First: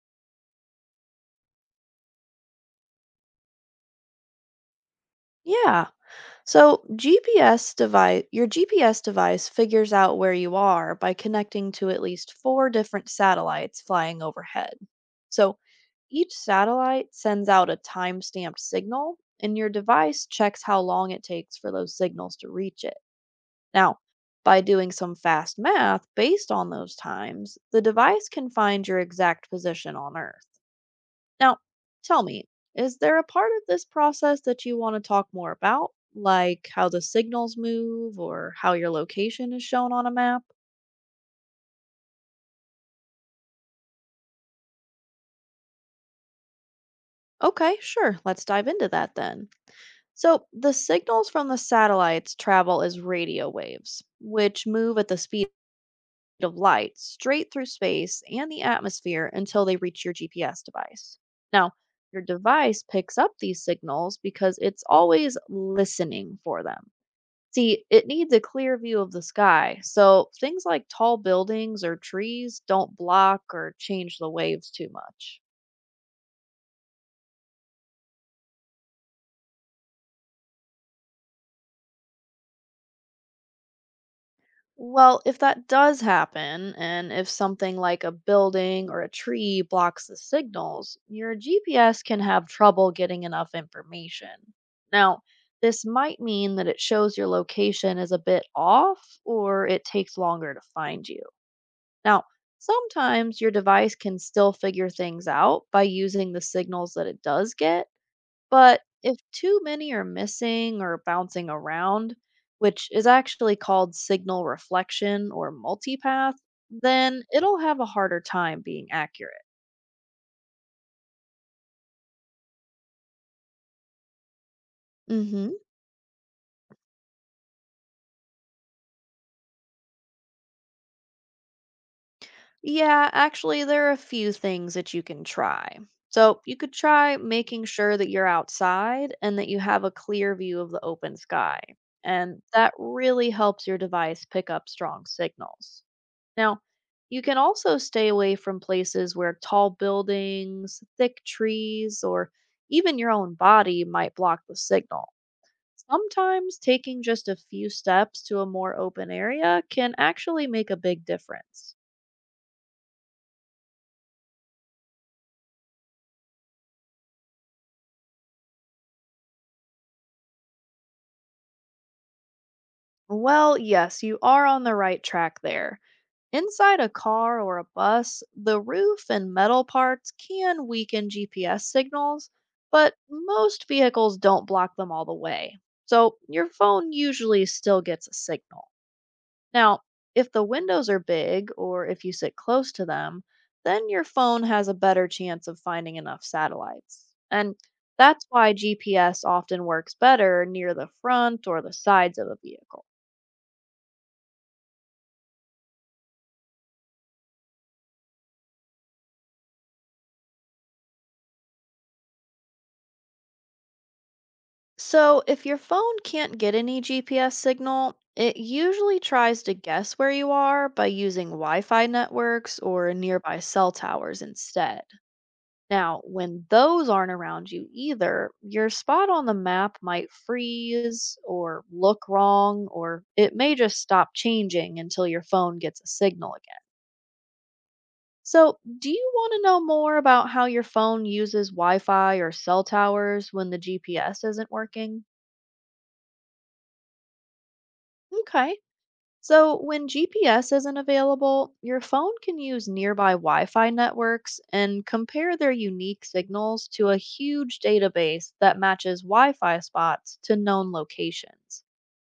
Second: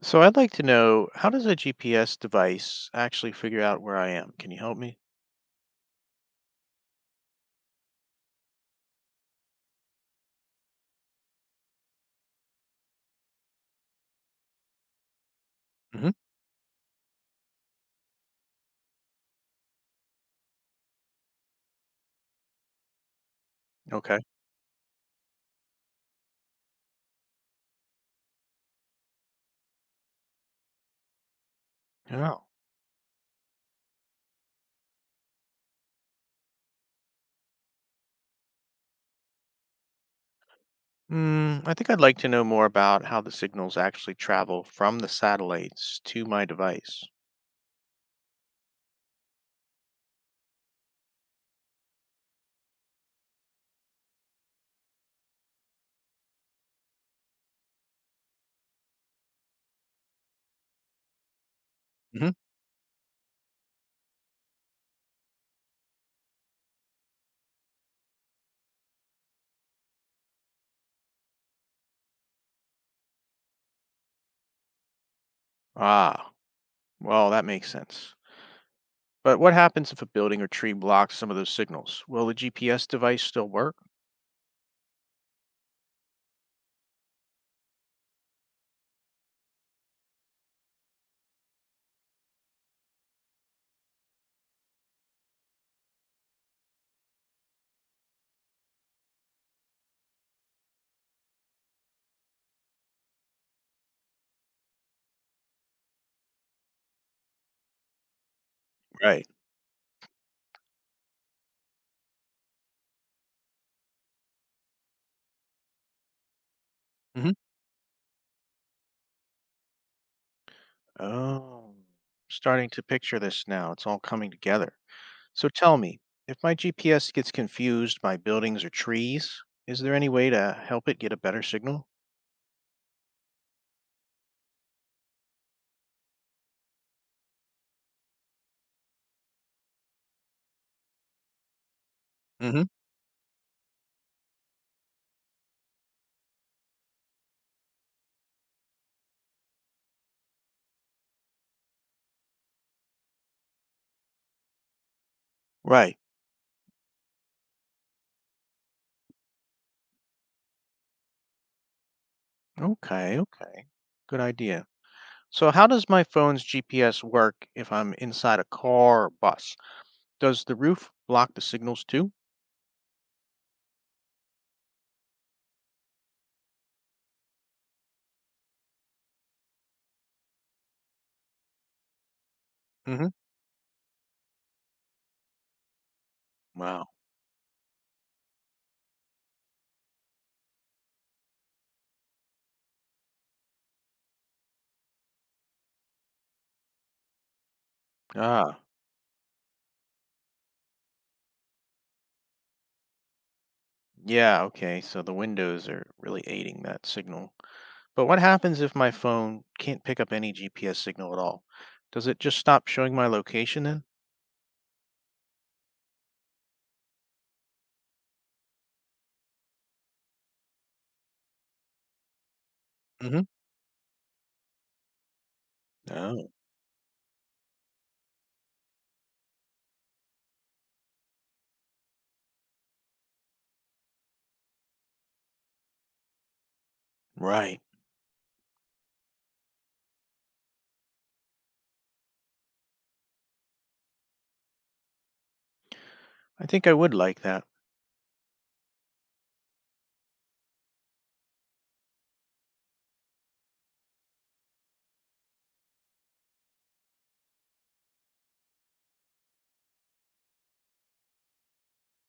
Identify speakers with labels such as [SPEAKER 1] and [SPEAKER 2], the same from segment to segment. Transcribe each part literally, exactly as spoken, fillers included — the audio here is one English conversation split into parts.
[SPEAKER 1] So I'd like to know, how does a G P S device actually figure out where I am? Can you help me?
[SPEAKER 2] Yeah. So G P S device, your G P S device figures out where you are by connecting to at least four different satellites flying overhead. So
[SPEAKER 1] Hmm.
[SPEAKER 2] each satellite sends out a time-stamped signal, and your device checks how long it takes for those signals to reach it. Now,
[SPEAKER 1] Okay.
[SPEAKER 2] by doing some fast math based on those times, the device can find your exact position on Earth. Now, tell
[SPEAKER 1] Oh.
[SPEAKER 2] me, is there a part of this process that you want to talk more about, like how the signals move or how your location is shown on a map?
[SPEAKER 1] Mm, I think I'd like to know more about how the signals actually travel from the satellites to my device.
[SPEAKER 2] Okay, sure. Let's dive into that then. So, the signals from the satellites travel as radio waves, which move at the speed of light straight through space and the atmosphere until they reach your G P S device. Now, your
[SPEAKER 1] Hmm.
[SPEAKER 2] device picks up these signals because it's always listening for them. See, it needs a clear view of the sky, so things like tall buildings or trees don't block or change the waves too much.
[SPEAKER 1] Ah, well, that makes sense. But what happens if a building or tree blocks some of those signals? Will the G P S device still work?
[SPEAKER 2] Well, if that does happen, and if something like a building or a tree blocks the signals, your G P S can have trouble getting enough information. Now, this might mean that it shows your location is a bit off or it takes longer to find you. Now, sometimes your device can still figure things out by using the signals that it does get, but if
[SPEAKER 1] Right.
[SPEAKER 2] too many are missing or bouncing around, which is actually called signal reflection or multipath, then
[SPEAKER 1] Hmm.
[SPEAKER 2] it'll have a harder time being accurate.
[SPEAKER 1] Oh, starting to picture this now. It's all coming together. So tell me, if my G P S gets confused by buildings or trees, is there any way to help it get a better signal?
[SPEAKER 2] Yeah, actually, there are a few things that you can try. So, you could try making sure that you're outside and that you have a clear view of the open sky. And
[SPEAKER 1] Hmm.
[SPEAKER 2] that really helps your device pick up strong signals. Now, you can also stay away from places where tall buildings, thick trees, or even your own body might block the signal.
[SPEAKER 1] Right.
[SPEAKER 2] Sometimes taking just a few steps to a more open area can actually make a big difference.
[SPEAKER 1] Okay, okay. Good idea. So how does my phone's G P S work if I'm inside a car or bus? Does the roof block the signals too?
[SPEAKER 2] Well, yes, you are on the right track there. Inside a car or a bus, the roof and metal parts can weaken G P S signals, but
[SPEAKER 1] Hmm.
[SPEAKER 2] most vehicles don't block them all the way. So your
[SPEAKER 1] Wow.
[SPEAKER 2] phone usually still gets a signal. Now, if the windows are big or if you sit close to them, then your phone has a better chance of finding enough satellites. And that's why
[SPEAKER 1] Ah,
[SPEAKER 2] G P S often works better near the front or the sides of a vehicle.
[SPEAKER 1] yeah, okay. So the windows are really aiding that signal. But what happens if my phone can't pick up any G P S signal at all? Does it just stop showing my location then?
[SPEAKER 2] So, if your phone can't get any G P S signal, it usually tries to guess where you are by using Wi Fi networks or
[SPEAKER 1] Hmm.
[SPEAKER 2] nearby cell towers instead. Now,
[SPEAKER 1] Oh.
[SPEAKER 2] when those aren't around you either, your spot on the map might freeze or look wrong, or it may just stop changing until your phone gets a signal again.
[SPEAKER 1] Right.
[SPEAKER 2] So, do you want to know more about how your phone uses Wi Fi or cell towers when the G P S isn't working?
[SPEAKER 1] I think I would like that.
[SPEAKER 2] Okay. So, when G P S isn't available, your phone can use nearby Wi Fi networks and compare their unique signals to a huge database that matches Wi Fi spots to known locations.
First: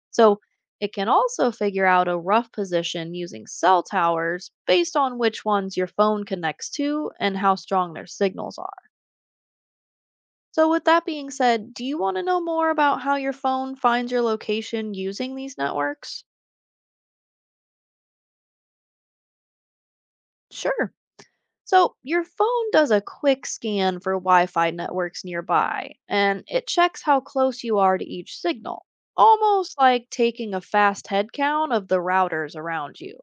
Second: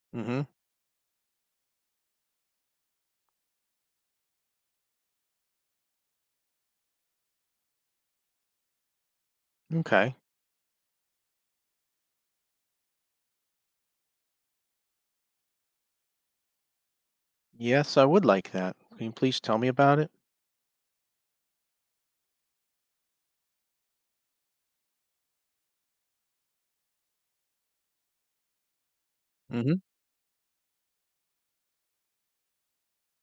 [SPEAKER 2] So,
[SPEAKER 1] Hmm.
[SPEAKER 2] it can also figure out a rough position using cell towers based on which ones your phone connects to and how strong their signals are.
[SPEAKER 1] Okay.
[SPEAKER 2] So, with that being said, do you want to know more about how your phone finds your location using these networks?
[SPEAKER 1] Yes, I would like that. Can you please tell me about it?
[SPEAKER 2] Sure. So, your phone does a quick scan for Wi Fi networks nearby, and it checks how close you are to each signal, almost
[SPEAKER 1] Hmm.
[SPEAKER 2] like taking a fast head count of the routers around you.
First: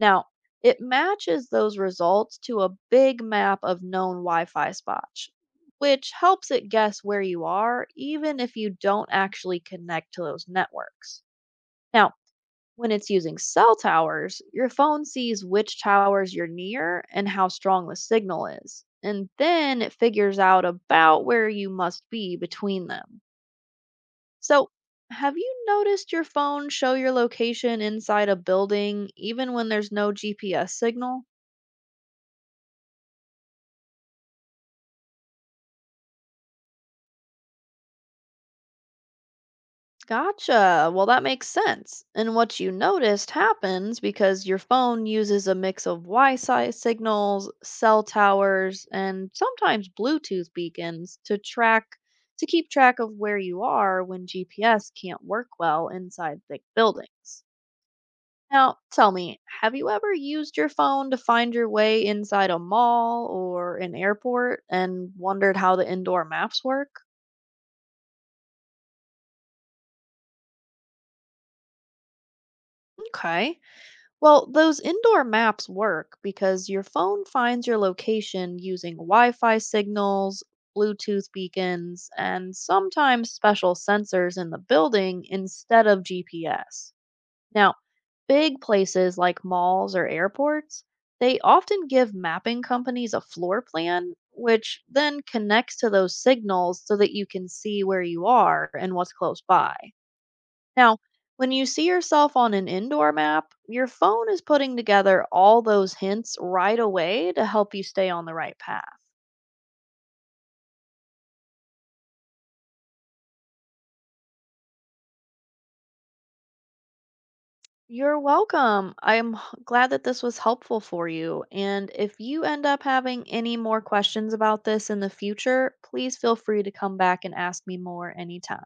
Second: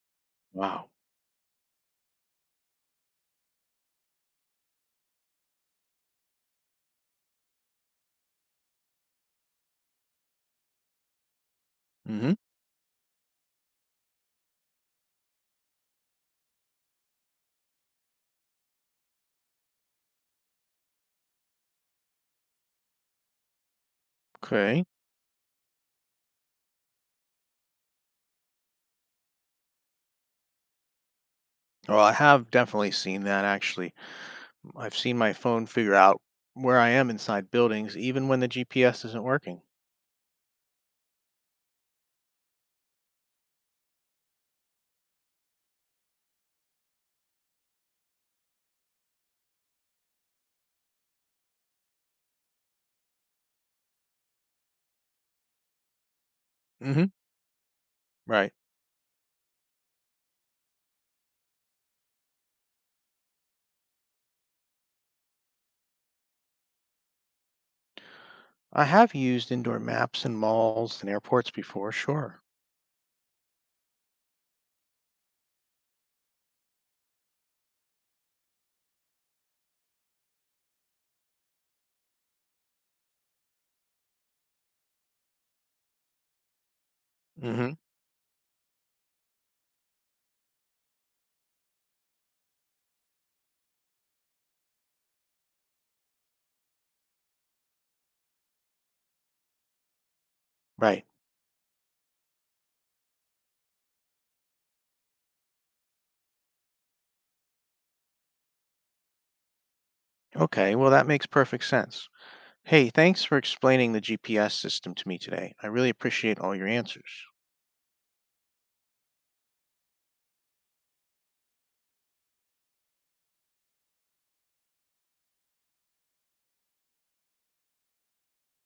[SPEAKER 2] Now, it
[SPEAKER 1] Wow.
[SPEAKER 2] matches those results to a big map of known Wi Fi spots, which helps it guess where you are, even if you don't actually connect to those networks. Now,
[SPEAKER 1] Hmm.
[SPEAKER 2] when it's using cell towers, your phone sees which towers you're near and how strong the signal is. And then it figures out about where you must be between them. So,
[SPEAKER 1] Okay.
[SPEAKER 2] have you noticed your phone show your location inside a building even when there's no G P S signal?
[SPEAKER 1] Well, I have definitely seen that actually. I've seen my phone figure out where I am inside buildings, even when the G P S isn't working.
[SPEAKER 2] Gotcha. Well, that makes sense. And what you noticed happens because your phone uses a mix of Wi Fi signals, cell towers, and sometimes Bluetooth beacons to track to keep track of where you are when G P S can't work well inside thick
[SPEAKER 1] Hmm.
[SPEAKER 2] buildings.
[SPEAKER 1] Right.
[SPEAKER 2] Now, tell me, have you ever used your phone to find your way inside a mall or an airport and wondered how the indoor maps work?
[SPEAKER 1] I have used indoor maps in malls and airports before, sure.
[SPEAKER 2] Okay. Well, those indoor maps work because your phone finds your location using Wi Fi signals, Bluetooth beacons, and sometimes special sensors in the building instead of G P S. Now,
[SPEAKER 1] Hmm.
[SPEAKER 2] big places like malls or airports, they often give mapping companies a floor plan, which then connects to those signals so that you can see where you are and what's close by. Now,
[SPEAKER 1] Right.
[SPEAKER 2] when you see yourself on an indoor map, your phone is putting together all those hints right away to help you stay on the right path.
[SPEAKER 1] Okay. Well, that makes perfect sense. Hey, thanks for explaining the G P S system to me today. I really appreciate all your answers.
[SPEAKER 2] You're welcome. I'm h- glad that this was helpful for you. And if you end up having any more questions about this in the future, please feel free to come back and ask me more anytime.